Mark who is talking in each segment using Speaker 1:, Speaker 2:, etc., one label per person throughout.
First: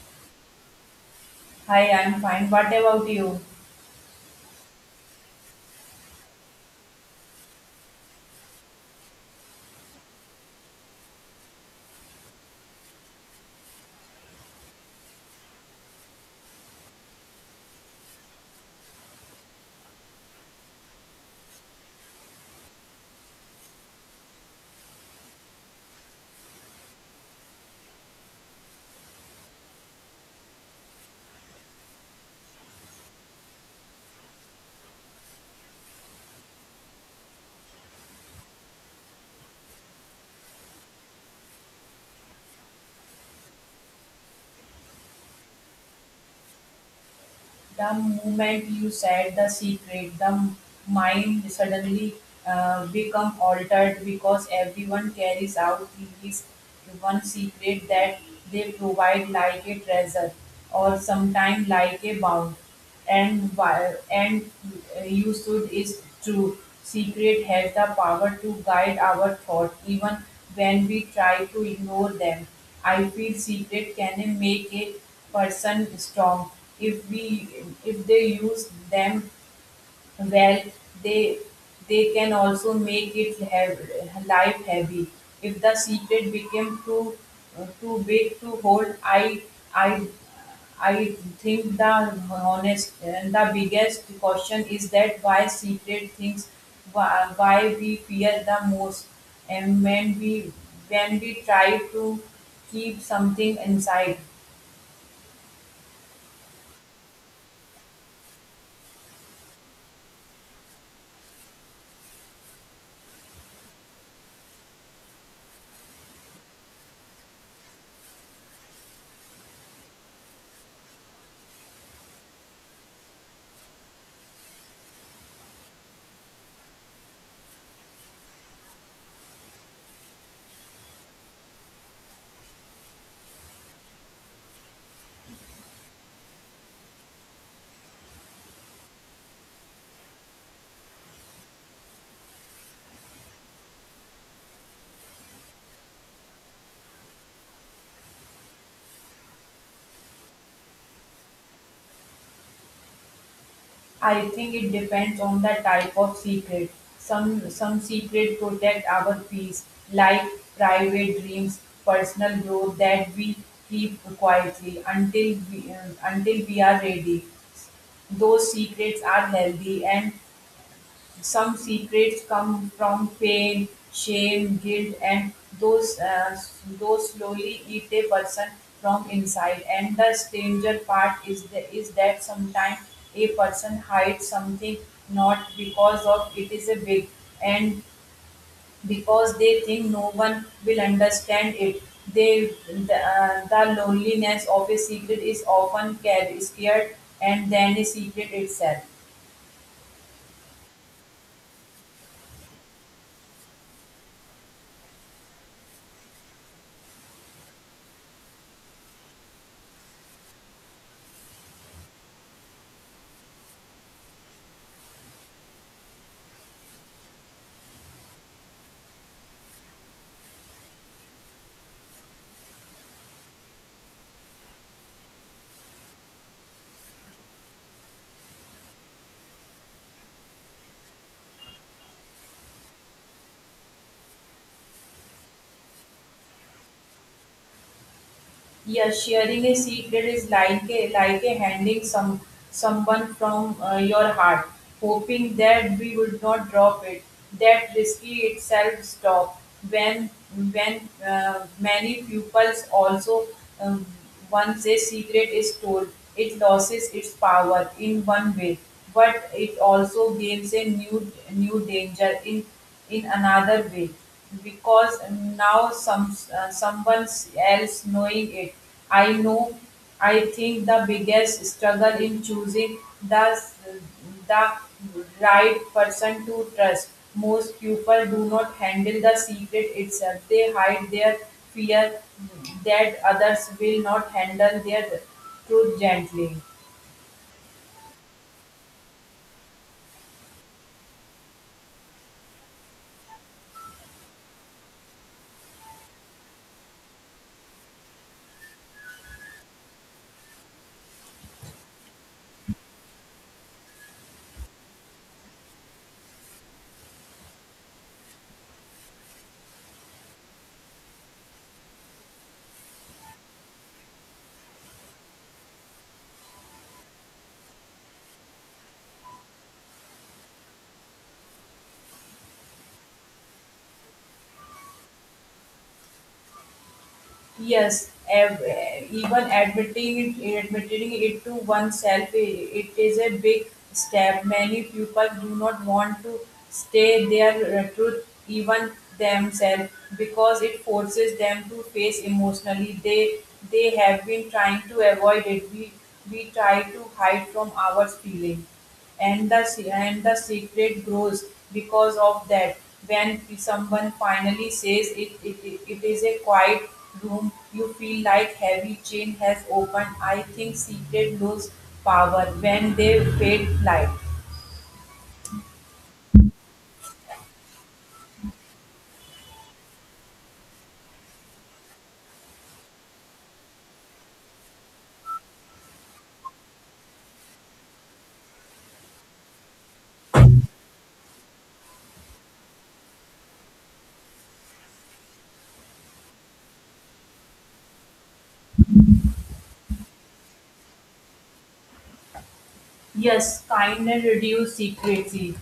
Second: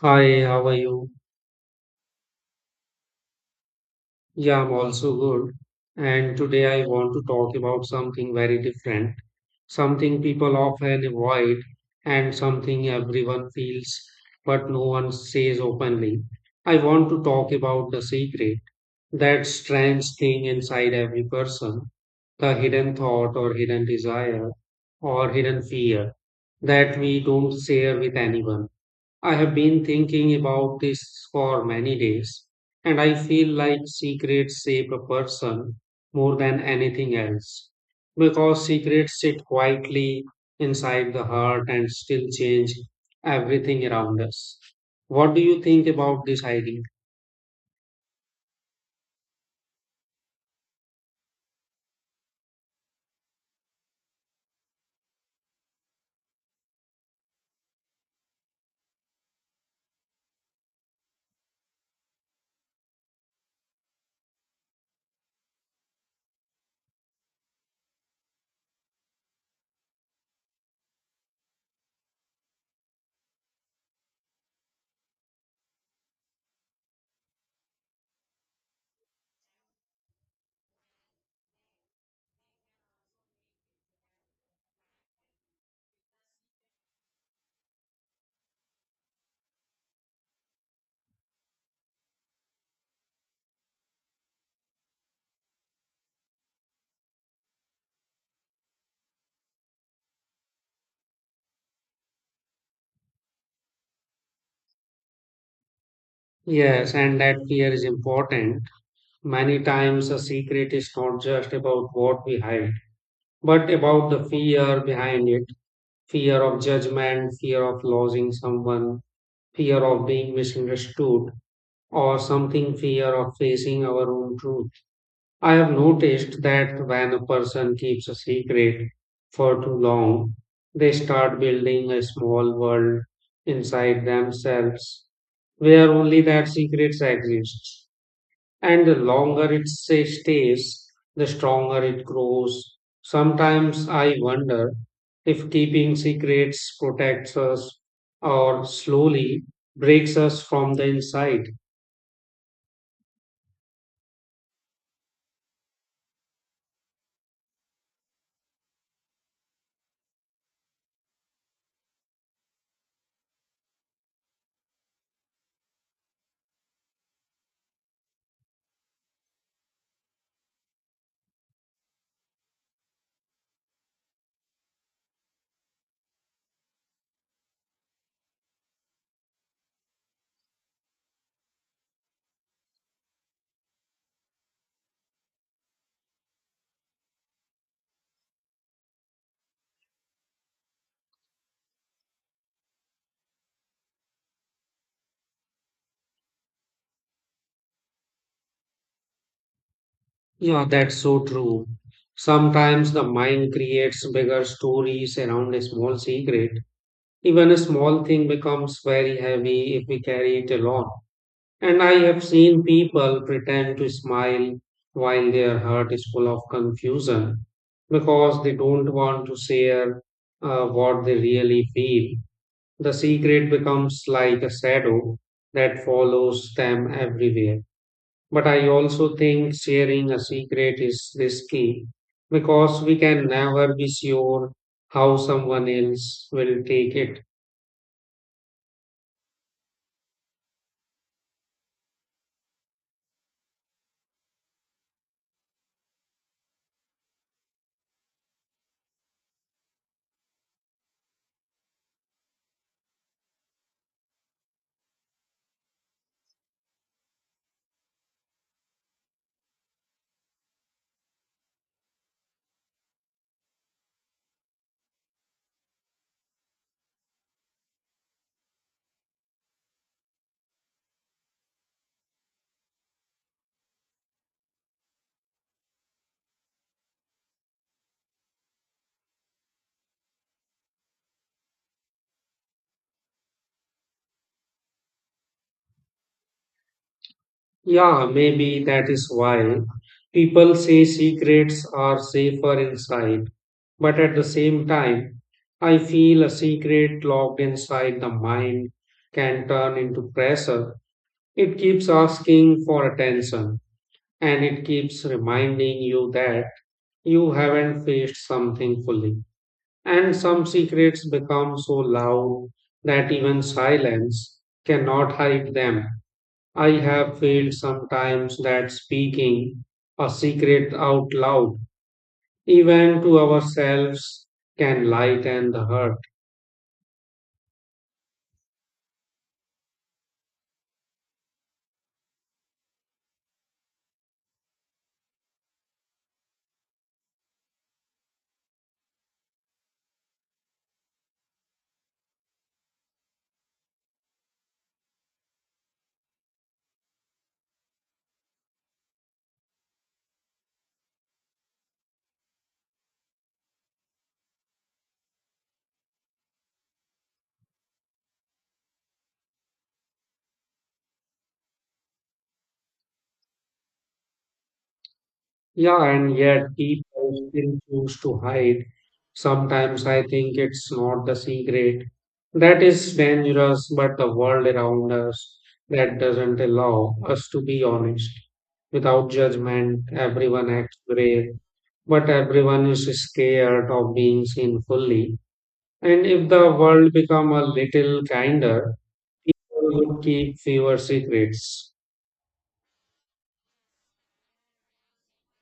Speaker 1: Hi, how are you?
Speaker 2: Hi, I'm fine. What about you?
Speaker 1: Yeah, I'm also good. And today I want to talk about something very different, something people often avoid, and something everyone feels but no one says openly. I want to talk about the secret, that strange thing inside every person, the hidden thought or hidden desire or hidden fear that we don't share with anyone. I have been thinking about this for many days, and I feel like secrets shape a person more than anything else because secrets sit quietly inside the heart and still change everything around us. What do you think about this idea?
Speaker 2: The moment you said the secret, the mind suddenly become altered because everyone carries out his one secret that they provide like a treasure or sometimes like a bound. And why- and You should is true. Secret has the power to guide our thought even when we try to ignore them. I feel secret can make a person strong if we if they use them well they they can also make it have, life heavy if the secret became too big to hold. I i i think the honest and the biggest caution is that why secret things why we fear the most, and when we try to keep something inside.
Speaker 1: Yes, and that fear is important. Many times, a secret is not just about what we hide, but about the fear behind it, fear of judgment, fear of losing someone, fear of being misunderstood, or something fear of facing our own truth. I have noticed that when a person keeps a secret for too long, they start building a small world inside themselves where only that secret exists, and the longer stays, the stronger it grows. Sometimes I wonder if keeping secrets protects us or slowly breaks us from the inside.
Speaker 2: I think it depends on the type of secret. Some secret protect our peace, like private dreams, personal growth that we keep quietly until we are ready. Those secrets are healthy, and some secrets come from pain, shame, guilt, and those uh, those slowly eat a person from inside. And the stranger part is is that sometimes a person hides something not because of it is a big and because they think no one will understand it. They the loneliness of a secret is often carried, scared, and then a secret itself.
Speaker 1: Yeah, that's so true. Sometimes the mind creates bigger stories around a small secret. Even a small thing becomes very heavy if we carry it along. And I have seen people pretend to smile while their heart is full of confusion because they don't want to share what they really feel. The secret becomes like a shadow that follows them everywhere. But I also think sharing a secret is risky because we can never be sure how someone else will take it.
Speaker 2: Yeah, sharing a secret is like like a handing someone from your heart, hoping that we would not drop it. That risky itself stop when when many pupils also um, once a secret is told, it loses its power in one way, but it also gains a new danger in another way because now someone else knowing it. I know i think the biggest struggle in choosing the the right person to trust. Most people do not handle the secret itself, they hide their fear that others will not handle their truth gently.
Speaker 1: Yeah, maybe that is why people say secrets are safer inside. But at the same time, I feel a secret locked inside the mind can turn into pressure. It keeps asking for attention and it keeps reminding you that you haven't faced something fully. And some secrets become so loud that even silence cannot hide them. I have felt sometimes that speaking a secret out loud, even to ourselves, can lighten the hurt.
Speaker 2: Yes, even admitting it to oneself, it is a big step. Many people do not want to stay their truth, even themselves, because it forces them to face emotionally. They have been trying to avoid it. We try to hide from our feeling, and and the secret grows because of that. When someone finally says it, it is a quiet room, you feel like heavy chain has opened. I think secret lose power when they fade light.
Speaker 1: Yeah, and yet people still choose to hide. Sometimes I think it's not the secret that is dangerous, but the world around us that doesn't allow us to be honest. Without judgment, everyone acts brave, but everyone is scared of being seen fully. And if the world become a little kinder, people would keep fewer secrets.
Speaker 2: Yes, kindness reduce secrecy.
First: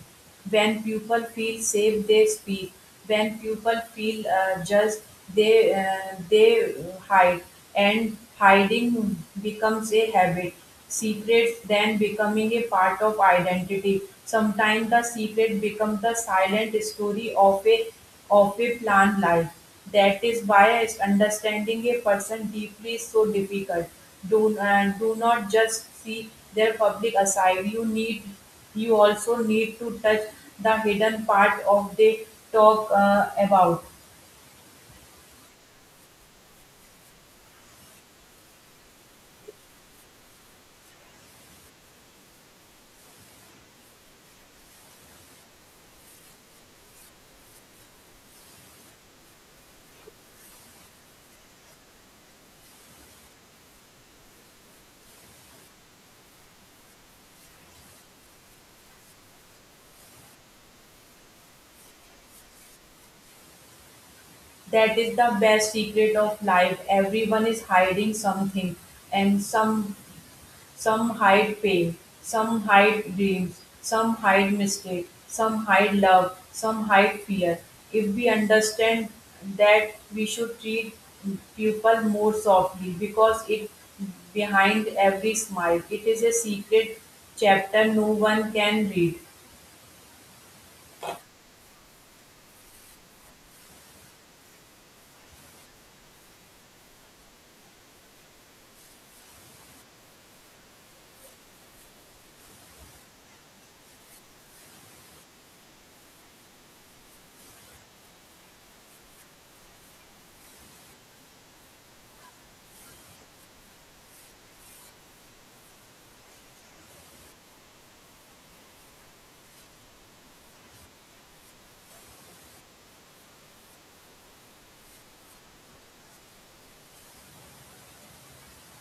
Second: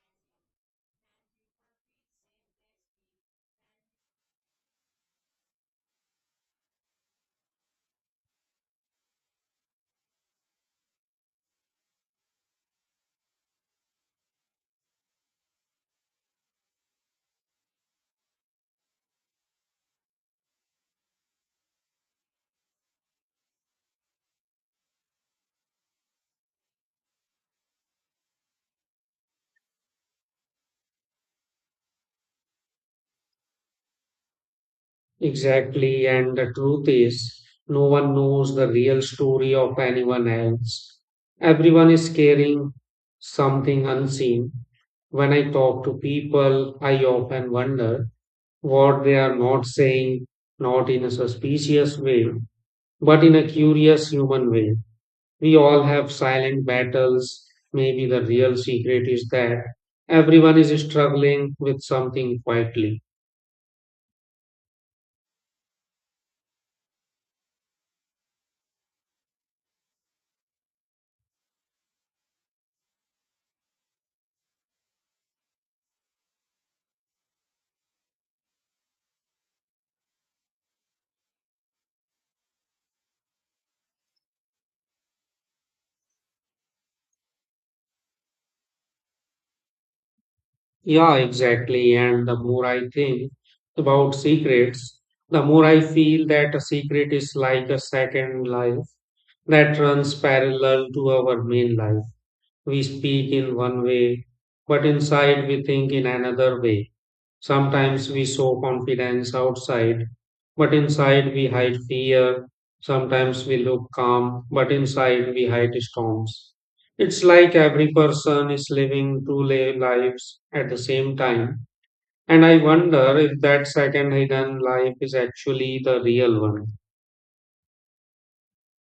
Speaker 2: When people feel safe they speak, when people feel judged they hide, and hiding becomes a habit. Secrets then becoming a part of identity. Sometimes the secret becomes the silent story of a planned life. That is why understanding a person deeply is so difficult. Do not just see their public aside, you need, you also need to touch the hidden part of they talk about.
Speaker 1: Exactly, and the truth is, no one knows the real story of anyone else. Everyone is carrying something unseen. When I talk to people, I often wonder what they are not saying, not in a suspicious way, but in a curious human way. We all have silent battles. Maybe the real secret is that everyone is struggling with something quietly.
Speaker 2: That is the best secret of life. Everyone is hiding something, and some hide pain, some hide dreams, some hide mistake, some hide love, some hide fear. If we understand that, we should treat people more softly because it behind every smile. It is a secret chapter no one can read.
Speaker 1: Yeah, exactly. And the more I think about secrets, the more I feel that a secret is like a second life that runs parallel to our main life. We speak in one way, but inside we think in another way. Sometimes we show confidence outside, but inside we hide fear. Sometimes we look calm, but inside we hide storms. It's like every person is living lives at the same time. And I wonder if that second hidden life is actually the real one.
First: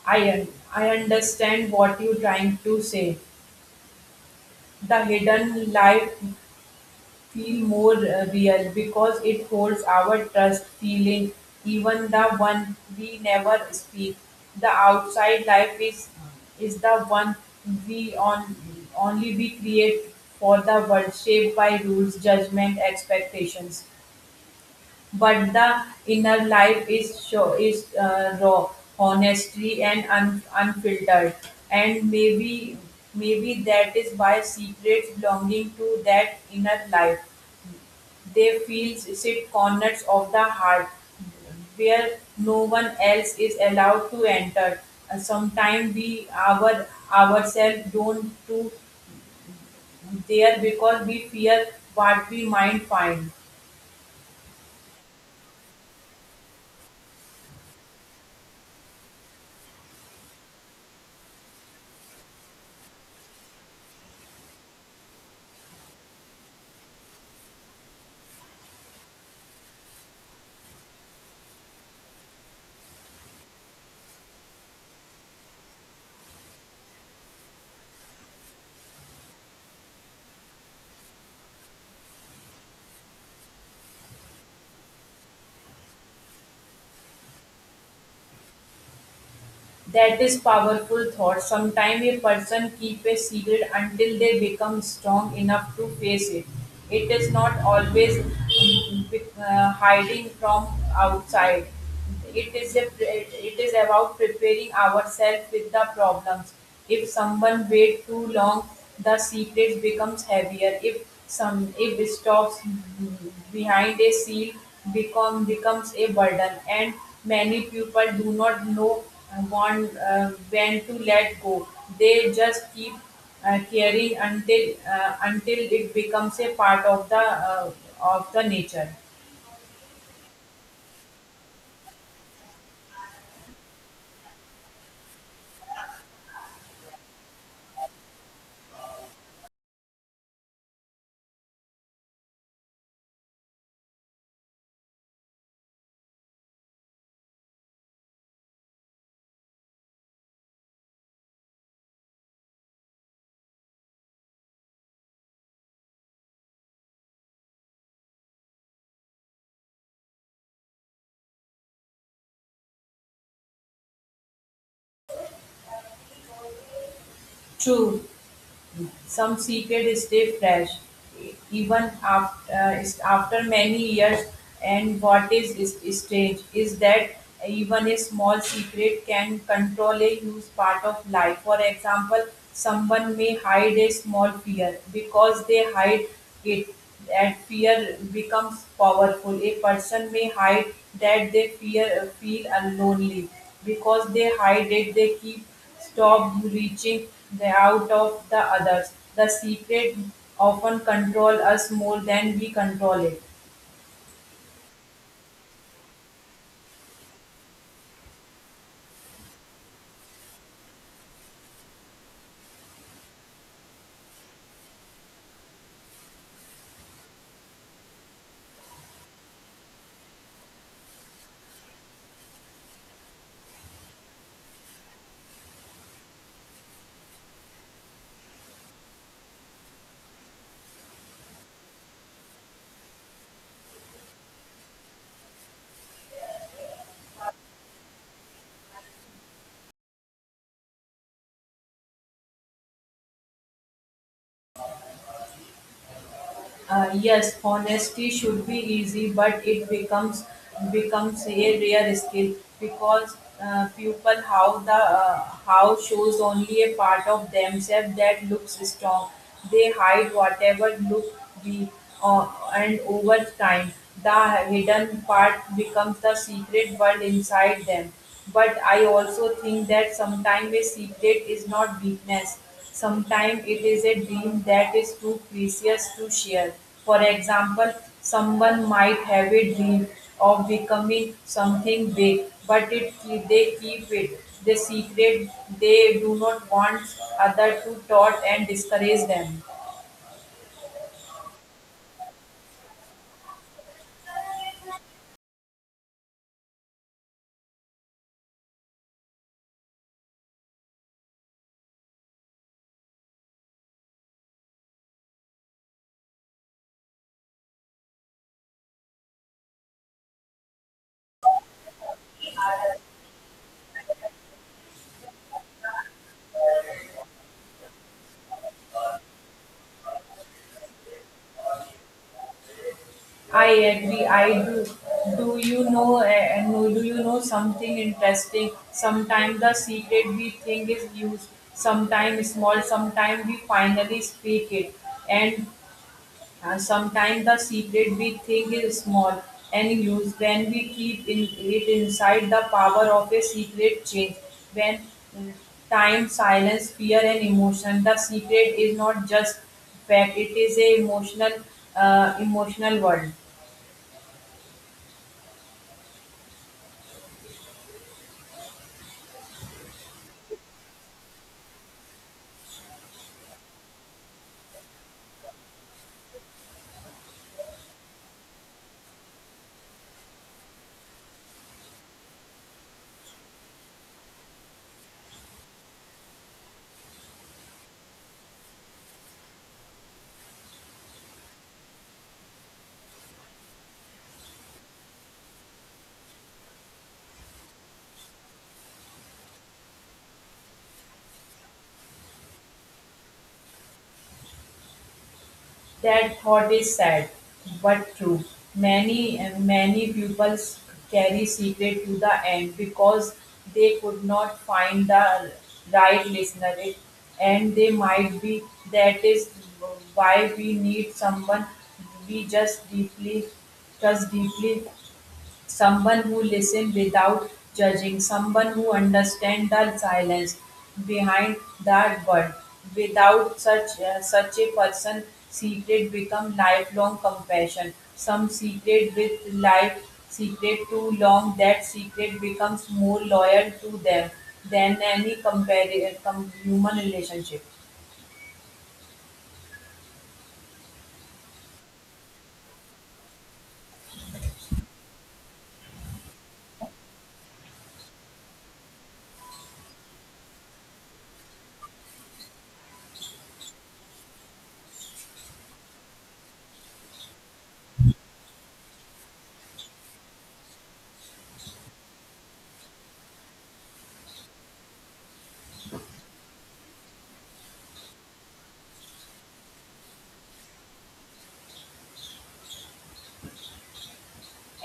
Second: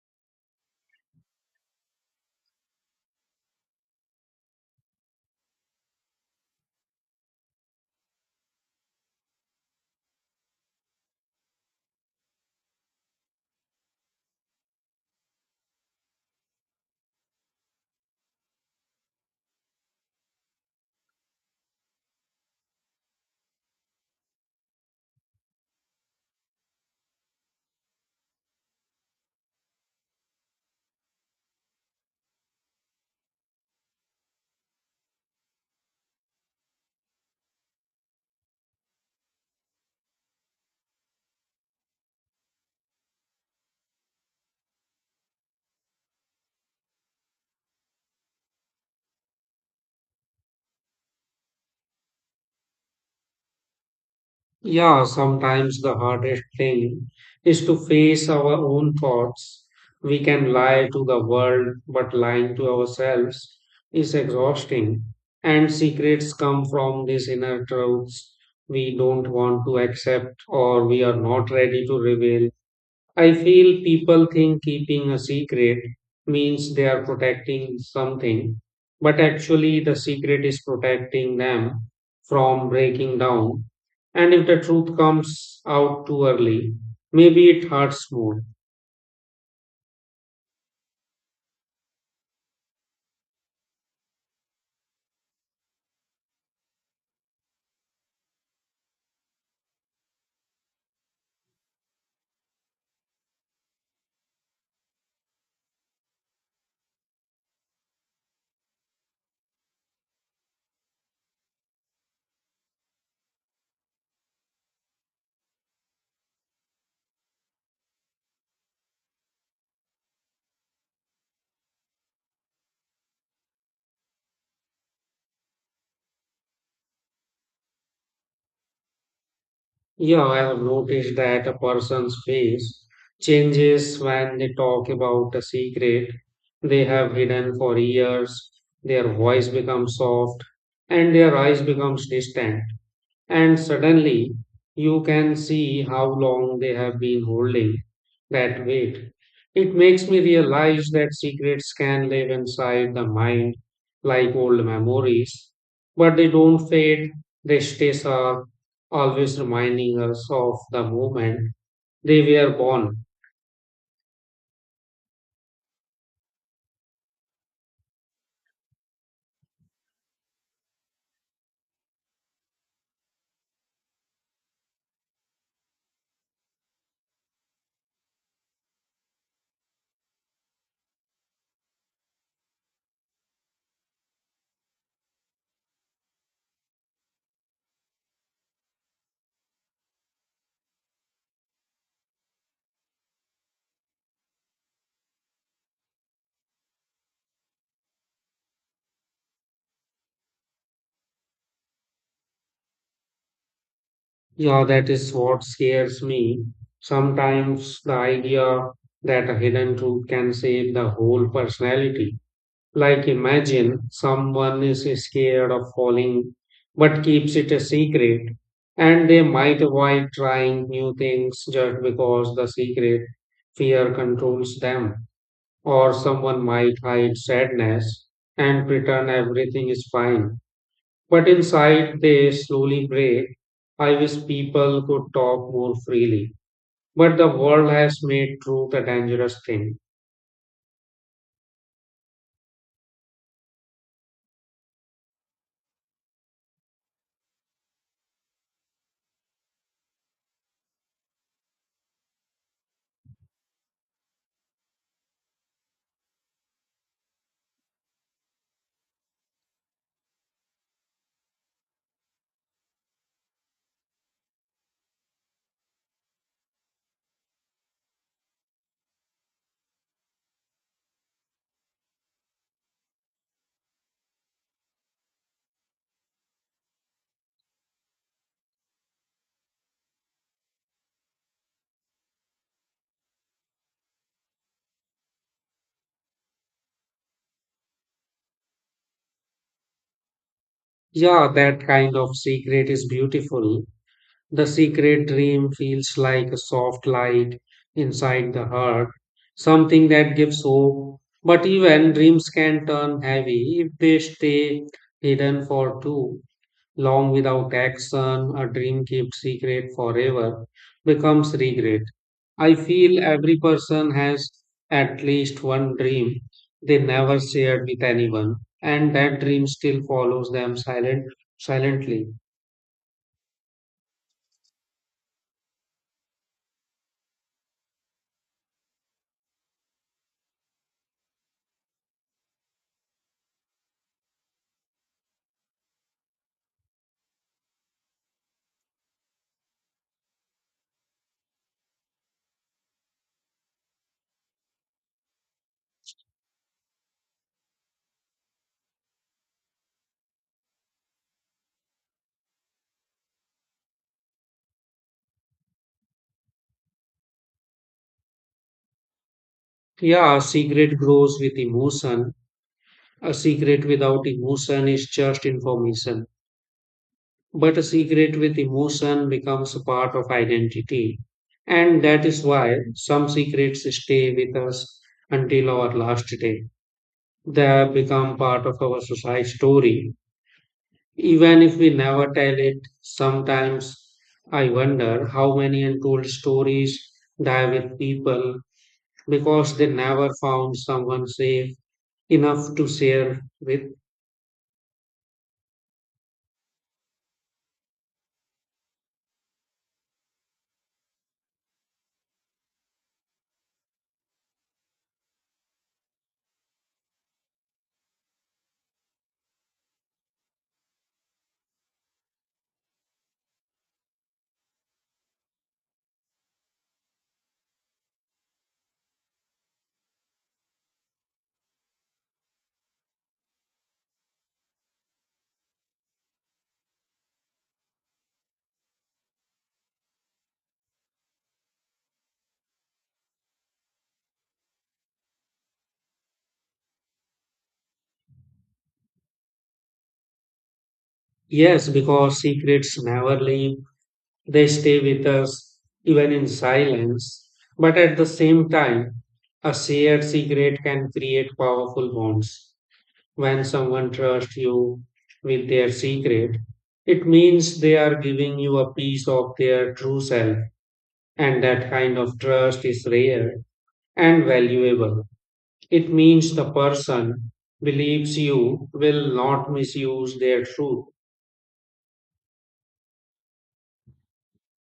Speaker 2: I un- I understand what you're trying to say. The hidden life feel more real because it holds our trust feeling, even the one we never speak. The outside life is the one we on only we create for the world, shaped by rules, judgment, expectations. But the inner life is show is raw, honestly and unfiltered, and maybe that is why secrets belonging to that inner life, they feel sit corners of the heart where no one else is allowed to enter. Sometimes we our ourselves don't do there because we fear what we might find.
Speaker 1: Yeah, sometimes the hardest thing is to face our own thoughts. We can lie to the world, but lying to ourselves is exhausting. And secrets come from these inner truths we don't want to accept or we are not ready to reveal. I feel people think keeping a secret means they are protecting something, but actually the secret is protecting them from breaking down. And if the truth comes out too early, maybe it hurts more.
Speaker 2: That is powerful thought. Sometimes a person keep a secret until they become strong enough to face it. It is not always hiding from outside. It is it is about preparing ourselves with the problems. If someone wait too long, the secret becomes heavier. If some if it stops behind a seal, becomes a burden, and many people do not know when to let go. They just keep caring until it becomes a part uh, of the nature.
Speaker 1: Yeah, I have noticed that a person's face changes when they talk about a secret they have hidden for years. Their voice becomes soft, and their eyes becomes distant. And suddenly you can see how long they have been holding that weight. It makes me realize that secrets can live inside the mind like old memories, but they don't fade, they stay sharp, always reminding us of the moment they were born.
Speaker 2: True. Some secrets stay fresh even after many years. And what is strange is that even a small secret can control a huge part of life. For example, someone may hide a small fear because they hide it. That fear becomes powerful. A person may hide that they fear feel lonely because they hide it. They keep stop reaching the out of the others. The secret often control us more than we control it.
Speaker 1: Yeah, that is what scares me. Sometimes the idea that a hidden truth can save the whole personality. Like, imagine someone is scared of falling but keeps it a secret, and they might avoid trying new things just because the secret fear controls them. Or someone might hide sadness and pretend everything is fine, but inside they slowly break. I wish people could talk more freely, but the world has made truth a dangerous thing.
Speaker 2: Yes, honesty should be easy, but it becomes a rare skill because people how shows only a part of themselves that looks strong. They hide whatever look weak, uh, and over time the hidden part becomes the secret world inside them. But I also think that sometimes a secret is not weakness. Sometimes it is a dream that is too precious to share. For example, someone might have a dream of becoming something big, they keep it. The secret, they do not want other to taught and discourage them.
Speaker 1: Yeah, that kind of secret is beautiful. The secret dream feels like a soft light inside the heart, something that gives hope. But even dreams can turn heavy if they stay hidden for too long without action. A dream kept secret forever becomes regret. I feel every person has at least one dream they never shared with anyone, and that dream still follows them silently.
Speaker 2: I agree. I do. Do you know? No, do you know something interesting? Sometimes the secret we think is used. Sometimes small. Sometimes we finally speak it, and sometimes the secret we think is small and huge when we keep in it inside the power of a secret change. When mm, time, silence, fear, and emotion, the secret is not just fact; it is a emotional, emotional world.
Speaker 1: Yeah, a secret grows with emotion. A secret without emotion is just information. But a secret with emotion becomes a part of identity. And that is why some secrets stay with us until our last day. They have become part of our society story. Even if we never tell it, sometimes I wonder how many untold stories die with people because they never found someone safe enough to share with.
Speaker 2: That thought is sad, but true. Many pupils carry secret to the end because they could not find the right listener, and they might be. That is why we need someone we just deeply trust deeply, someone who listens without judging, someone who understands the silence behind that word. Without such a person, secret become lifelong compassion. Some secret with life secret too long, that secret becomes more loyal to them than any human relationship.
Speaker 1: Yes, because secrets never leave, they stay with us even in silence. But at the same time, a shared secret can create powerful bonds. When someone trusts you with their secret, it means they are giving you a piece of their true self, and that kind of trust is rare and valuable. It means the person believes you will not misuse their truth.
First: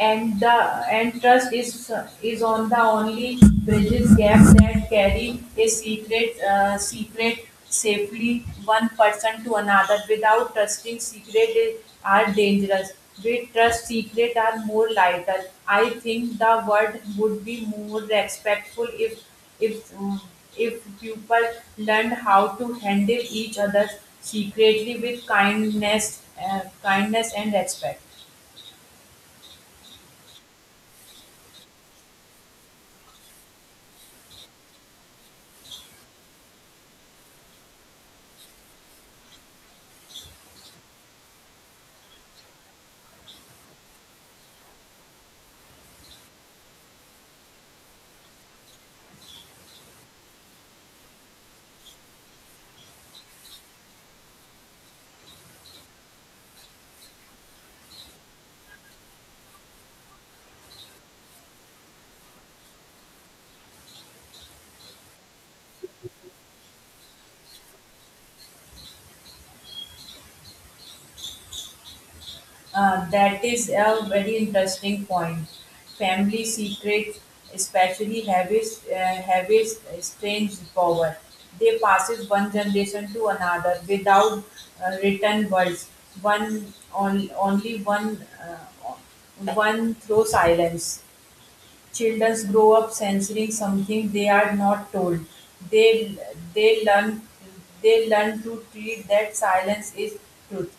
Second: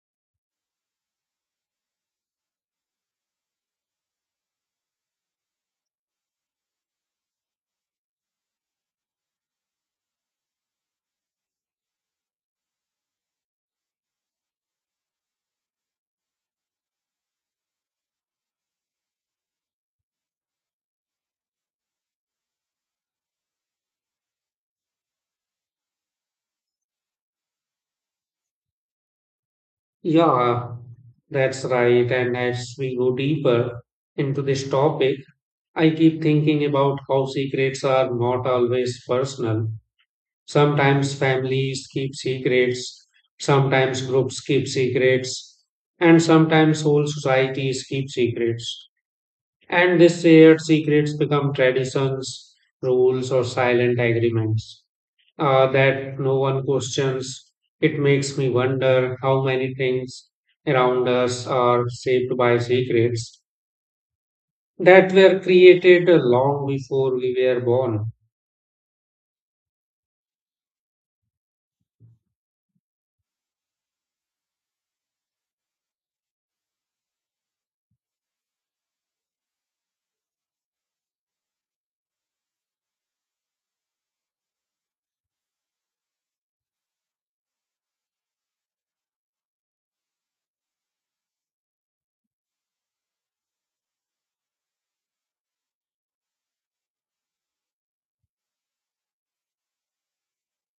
Speaker 2: and the and trust is on the only bridges gap that carry a secret safely one person to another. Without trusting, secret is, are dangerous. With trust, secret are more vital. I think the world would be more respectful if if um, if people learned how to handle each other secretly with kindness, kindness and respect.
Speaker 1: Yeah, that's right. And as we go deeper into this topic, I keep thinking about how secrets are not always personal. Sometimes families keep secrets, sometimes groups keep secrets, and sometimes whole societies keep secrets. And these shared secrets become traditions, rules, or silent agreements that no one questions. It makes me wonder how many things around us are shaped by secrets that were created long before we were born.
Speaker 2: That is a very interesting point. Family secrets, especially, have a strange power. They passes one generation to another without written words. One on, only one one through silence. Children grow up censoring something they are not told. They they learn they learn to treat that silence is truth.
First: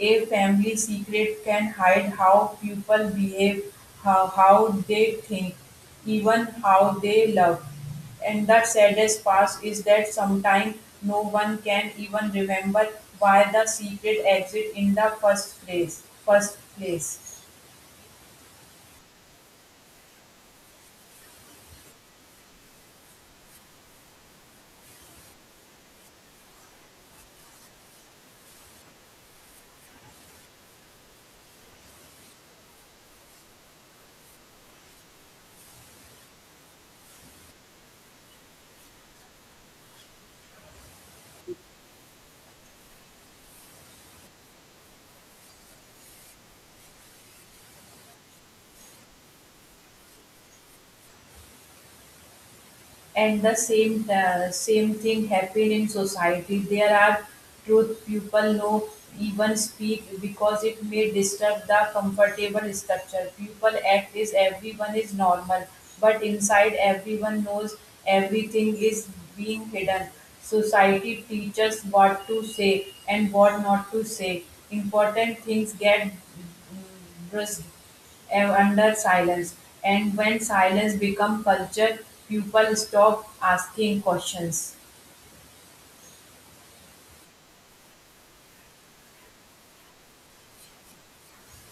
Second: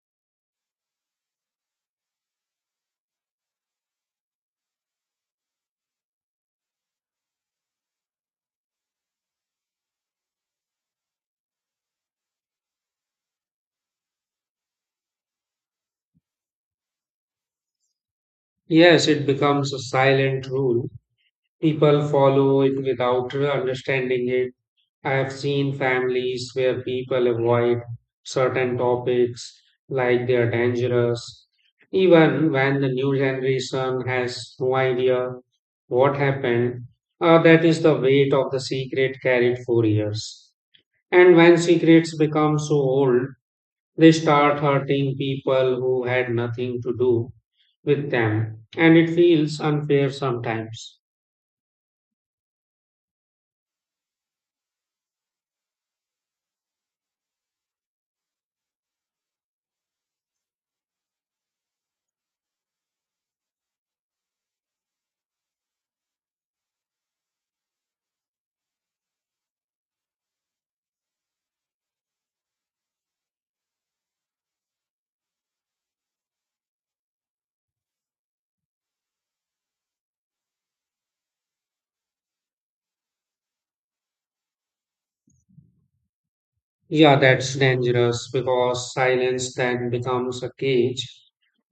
Speaker 2: A family secret can hide how people behave, how they think, even how they love. And the saddest part is that sometimes no one can even remember why the secret exists in the first place.
Speaker 1: Yes, it becomes a silent rule. People follow it without understanding it. I've seen families where people avoid certain topics like they're dangerous, even when the new generation has no idea what happened. That is the weight of the secret carried for years. And when secrets become so old, they start hurting people who had nothing to do with them. And it feels unfair sometimes.
Speaker 2: And the same thing happen in society. There are truth people no even speak because it may disturb the comfortable structure. People act as everyone is normal, but inside everyone knows everything is being hidden. Society teaches what to say and what not to say. Important things get brusque under silence. And when silence becomes culture, people stop asking questions.
Speaker 1: Yeah, that's dangerous because silence then becomes a cage.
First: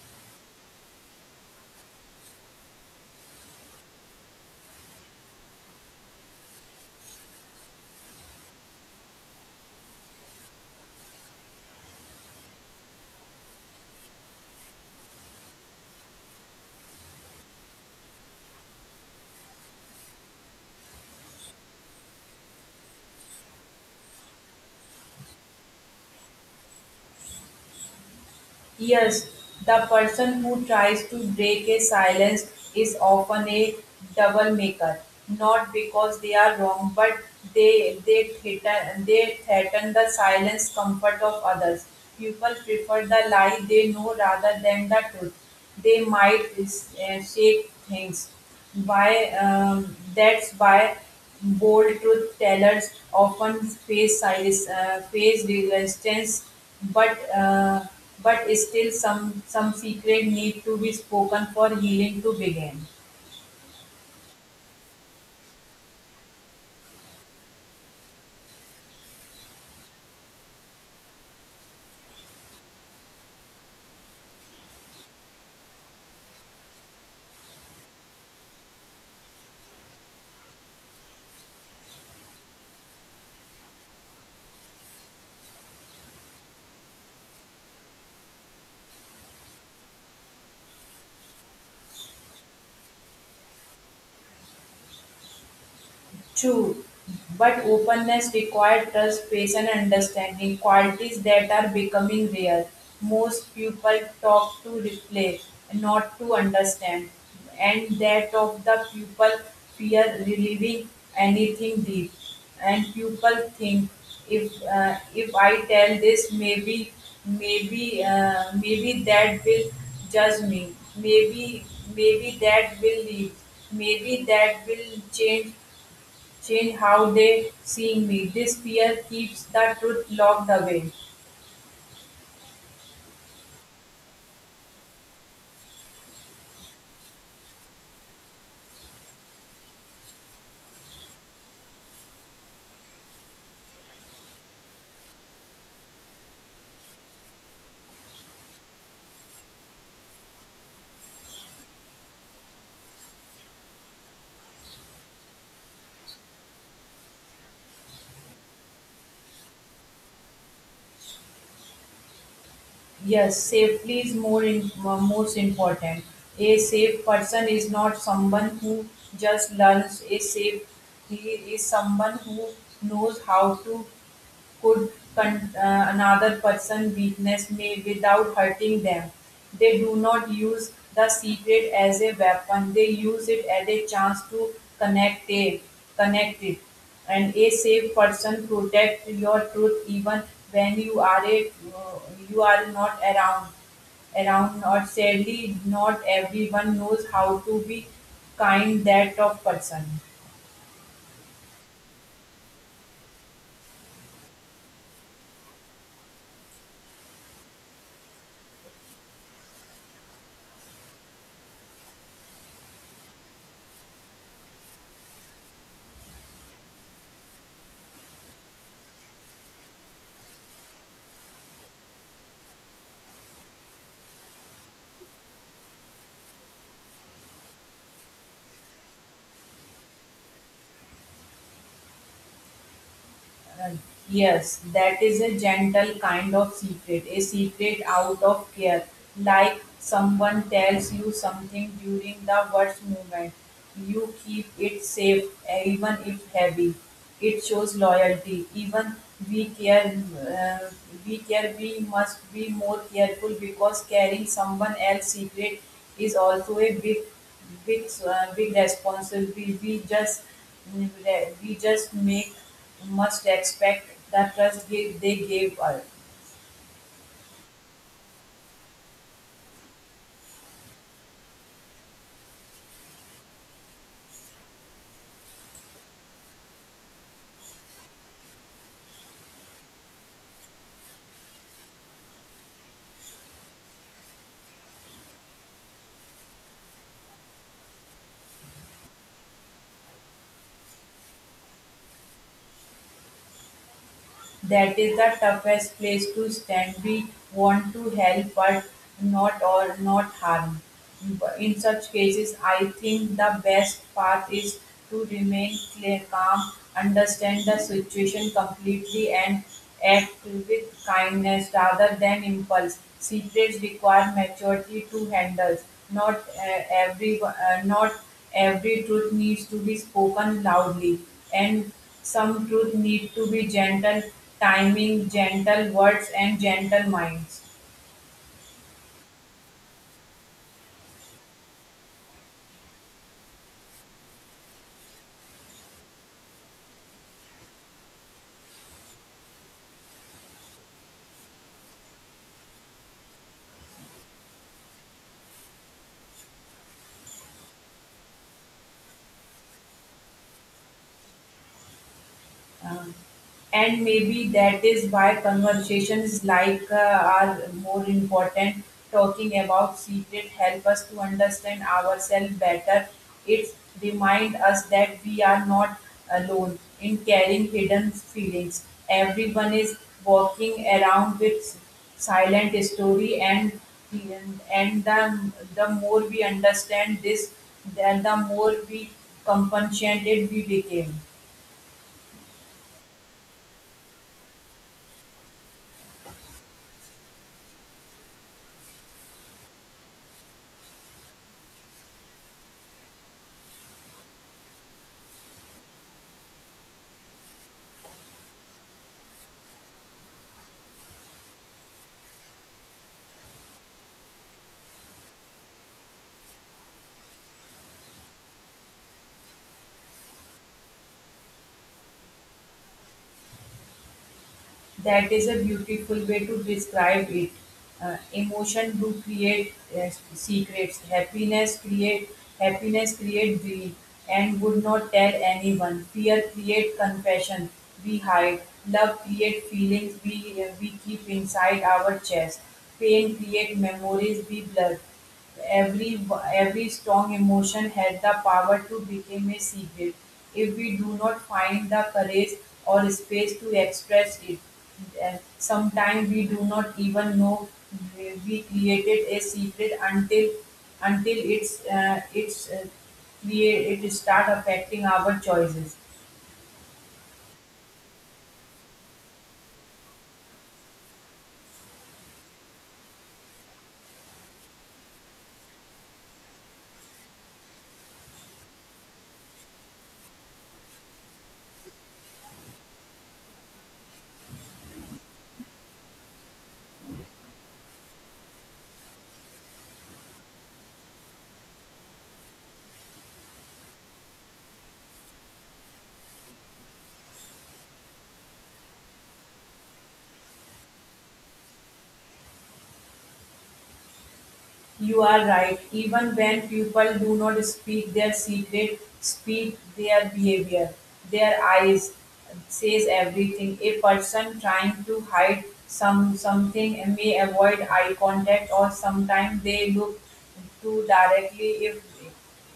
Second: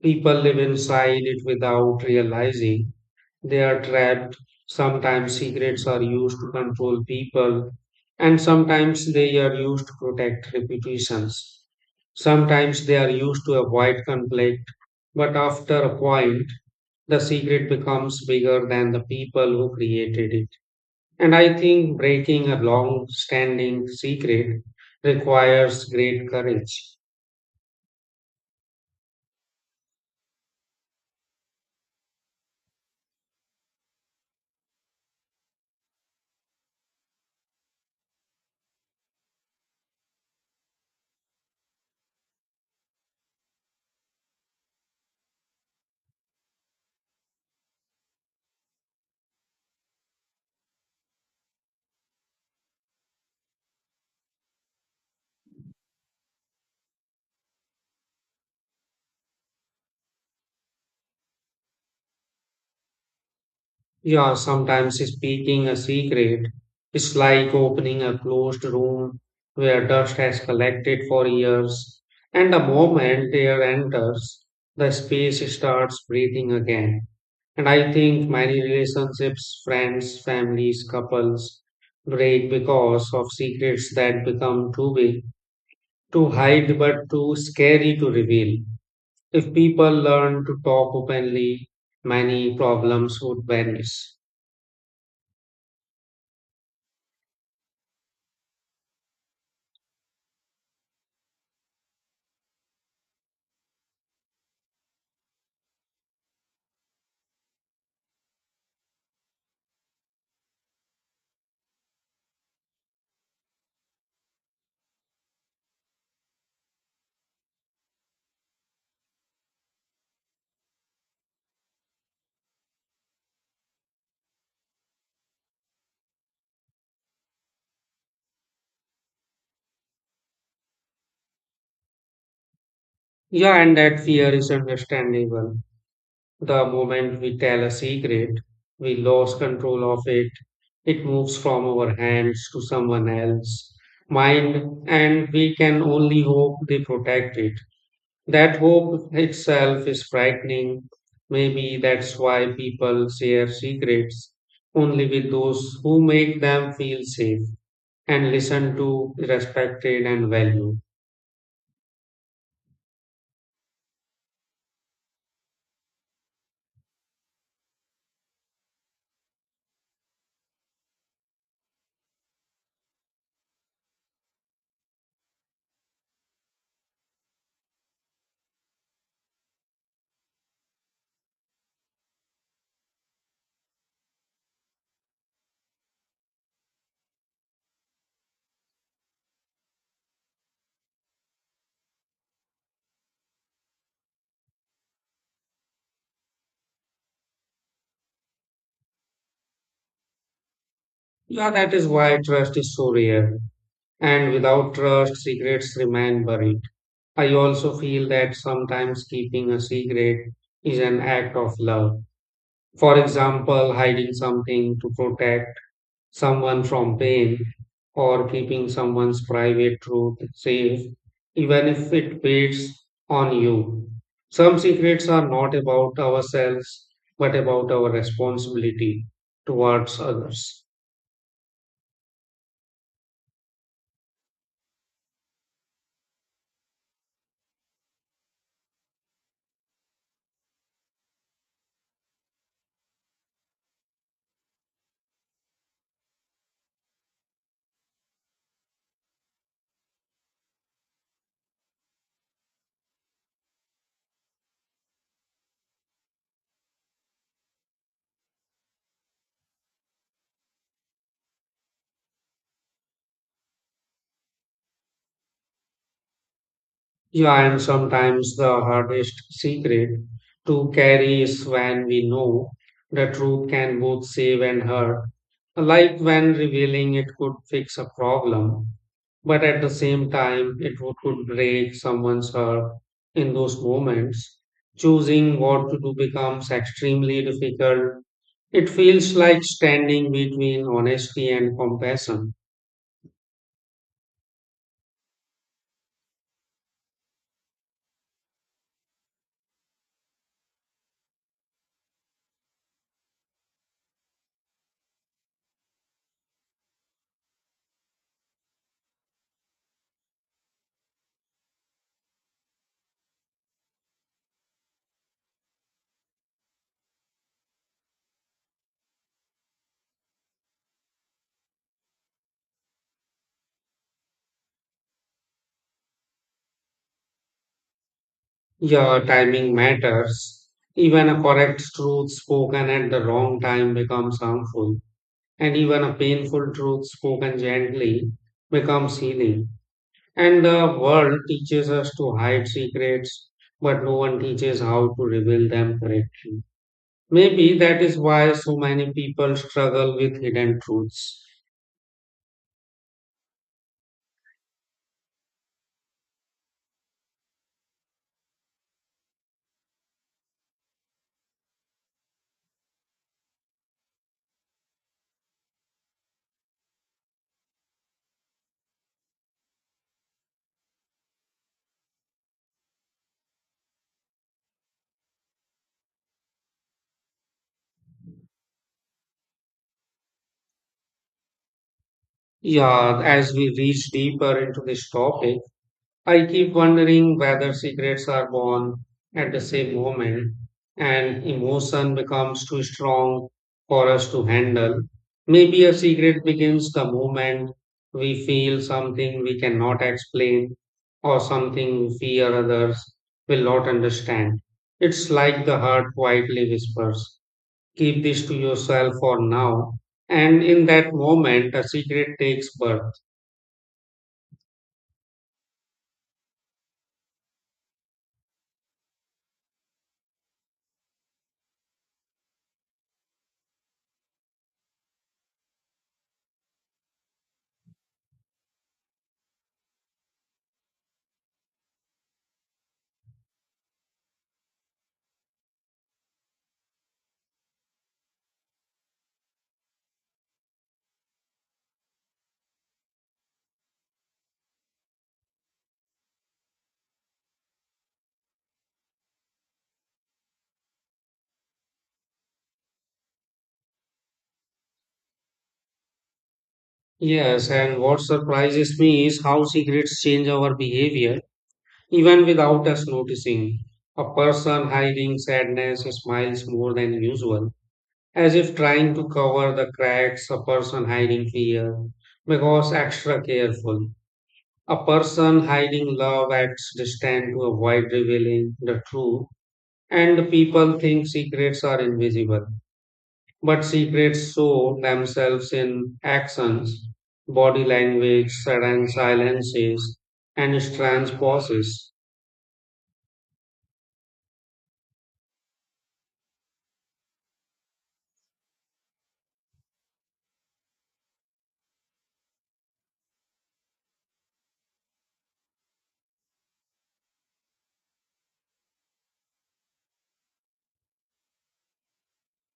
Speaker 1: People live inside it without realizing they are trapped. Sometimes secrets are used to control people, and sometimes they are used to protect reputations. Sometimes they are used to avoid conflict, but after a point, the secret becomes bigger than the people who created it. And I think breaking a long standing secret requires great courage.
Speaker 2: Yes, the person who tries to break a silence is often a double maker, not because they are wrong, but they they they threaten the silence comfort of others. People prefer the lie they know rather than the truth. They might shake things. Why? That's why bold truth tellers often face silence, face resistance, but but still some secret need to be spoken for healing to begin.
Speaker 1: Yeah, sometimes speaking a secret is like opening a closed room where dust has collected for years, and the moment air enters, the space starts breathing again. And I think many relationships, friends, families, couples break because of secrets that become too big to hide but too scary to reveal. If people learn to talk openly, many problems would vanish.
Speaker 2: True, but openness requires trust, patience, and understanding, qualities that are becoming rare. Most people talk to replay, not to understand, and that of the people fear relieving anything deep. And people think if I tell this, maybe, maybe that will judge me. Maybe, maybe that will leave. Maybe that will change, change how they see me. This fear keeps the truth locked away.
Speaker 1: Yeah, and that fear is understandable. The moment we tell a secret, we lose control of it. It moves from our hands to someone else's mind, and we can only hope they protect it. That hope itself is frightening. Maybe that's why people share secrets only with those who make them feel safe, and listened to, respected, and valued.
Speaker 2: Yes, safety is more mo- most important. A safe person is not someone who just learns. A safe he is someone who knows how to another person's weakness may without hurting them. They do not use the secret as a weapon. They use it as a chance to connect it, connect it. And a safe person protects your truth even when you you are not around, or sadly not everyone knows how to be kind that of person.
Speaker 1: Yeah, that is why trust is so rare. And without trust, secrets remain buried. I also feel that sometimes keeping a secret is an act of love. For example, hiding something to protect someone from pain or keeping someone's private truth safe, even if it weighs on you. Some secrets are not about ourselves, but about our responsibility towards others.
Speaker 2: Uh, Yes, that is a gentle kind of secret, a secret out of care, like someone tells you something during the worst moment. You keep it safe, even if heavy. It shows loyalty. Even we care, we care. We must be more careful because carrying someone else's secret is also a big, big responsibility. We just make must expect the trust they gave us.
Speaker 1: Yeah, and sometimes the hardest secret to carry is when we know the truth can both save and hurt, like when revealing it could fix a problem but at the same time, could break someone's heart in those moments. Choosing what to do becomes extremely difficult. It feels like standing between honesty and compassion.
Speaker 2: That is the toughest place to stand. We want to help, but not or not harm. In such cases, I think the best path is to remain clear, calm, understand the situation completely, and act with kindness rather than impulse. Secrets require maturity to handle. Not every truth needs to be spoken loudly, and some truth need to be gentle timing, gentle words, and gentle minds.
Speaker 1: Your timing matters. Even a correct truth spoken at the wrong time becomes harmful, and even a painful truth spoken gently becomes healing. And the world teaches us to hide secrets, but no one teaches how to reveal them correctly. Maybe that is why so many people struggle with hidden truths.
Speaker 2: Uh, and maybe that is why conversations like are more important. Talking about secret help us to understand ourselves better. It remind us that we are not alone in carrying hidden feelings. Everyone is walking around with silent story, and the more we understand this, then the more we compassionate we became.
Speaker 1: Yeah, as we reach deeper into this topic, I keep wondering whether secrets are born at the same moment and emotion becomes too strong for us to handle. Maybe a secret begins the moment we feel something we cannot explain or something we fear others will not understand. It's like the heart quietly whispers, "Keep this to yourself for now." And in that moment, a secret takes birth.
Speaker 2: That is a beautiful way to describe it. Emotion do create secrets. Happiness create greed and would not tell anyone. Fear create confession we hide. Love create feelings we keep inside our chest. Pain create memories we blur. Every every strong emotion has the power to become a secret if we do not find the courage or space to express it. Sometimes we do not even know we created a secret until it start affecting our choices.
Speaker 1: Yes, and what surprises me is how secrets change our behavior even without us noticing. A person hiding sadness smiles more than usual, as if trying to cover the cracks. A person hiding fear becomes extra careful. A person hiding love acts distant to avoid revealing the truth, and people think secrets are invisible, but secrets show themselves in actions, body language, sudden silences, and strange pauses.
Speaker 2: You are right. Even when people do not speak their secret, speak their behavior. Their eyes says everything. A person trying to hide something may avoid eye contact, or sometimes they look too directly if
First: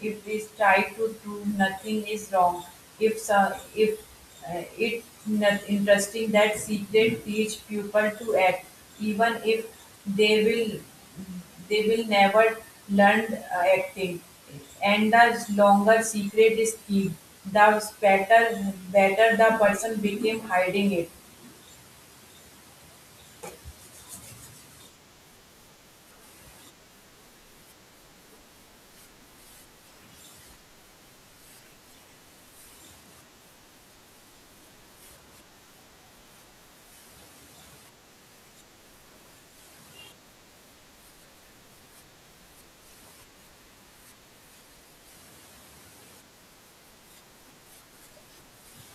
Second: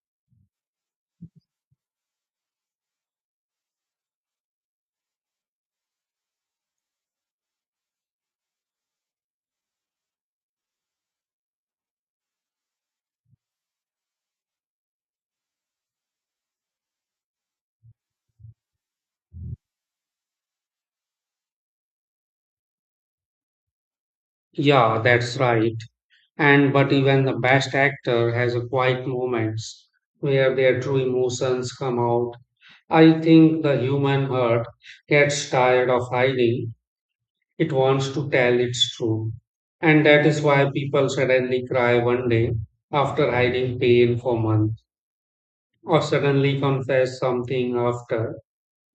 Speaker 2: they try to do nothing is wrong. If so, if it not interesting that secret teach people to act even if they will they will never learn acting. And the longer secret is kept, the better the person became hiding it.
Speaker 1: Yeah, that's right. And but even the best actor has a quiet moments where their true emotions come out. I think the human heart gets tired of hiding. It wants to tell its truth. And that is why people suddenly cry one day after hiding pain for months, or suddenly confess something after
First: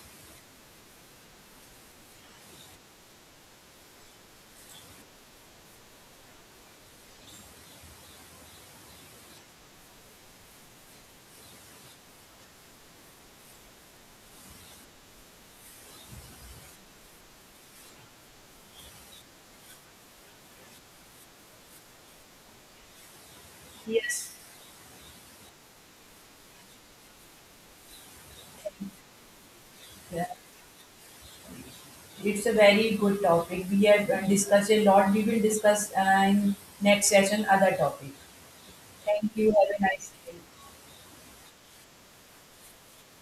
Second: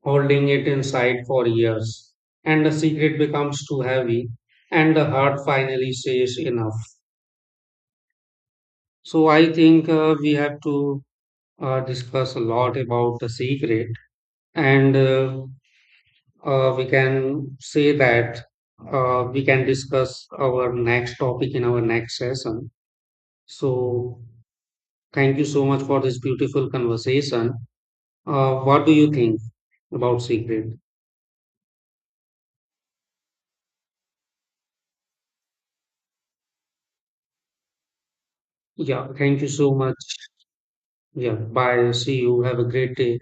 Speaker 1: holding it inside for years, and the secret becomes too heavy, and the heart finally says enough. So, I think we have to discuss a lot about the secret, and we can say that we can discuss our next topic in our next session. So,
Speaker 2: Yes.
Speaker 1: thank you so much for this beautiful conversation. What do you think about
Speaker 2: Yeah.
Speaker 1: secret?
Speaker 2: It's a very good topic. We have discussed a lot. We will discuss in next session other topic.
Speaker 1: Yeah,
Speaker 2: Thank
Speaker 1: thank you
Speaker 2: you.
Speaker 1: so
Speaker 2: Have a
Speaker 1: much.
Speaker 2: nice day.
Speaker 1: Yeah, bye. See you. Have a great day.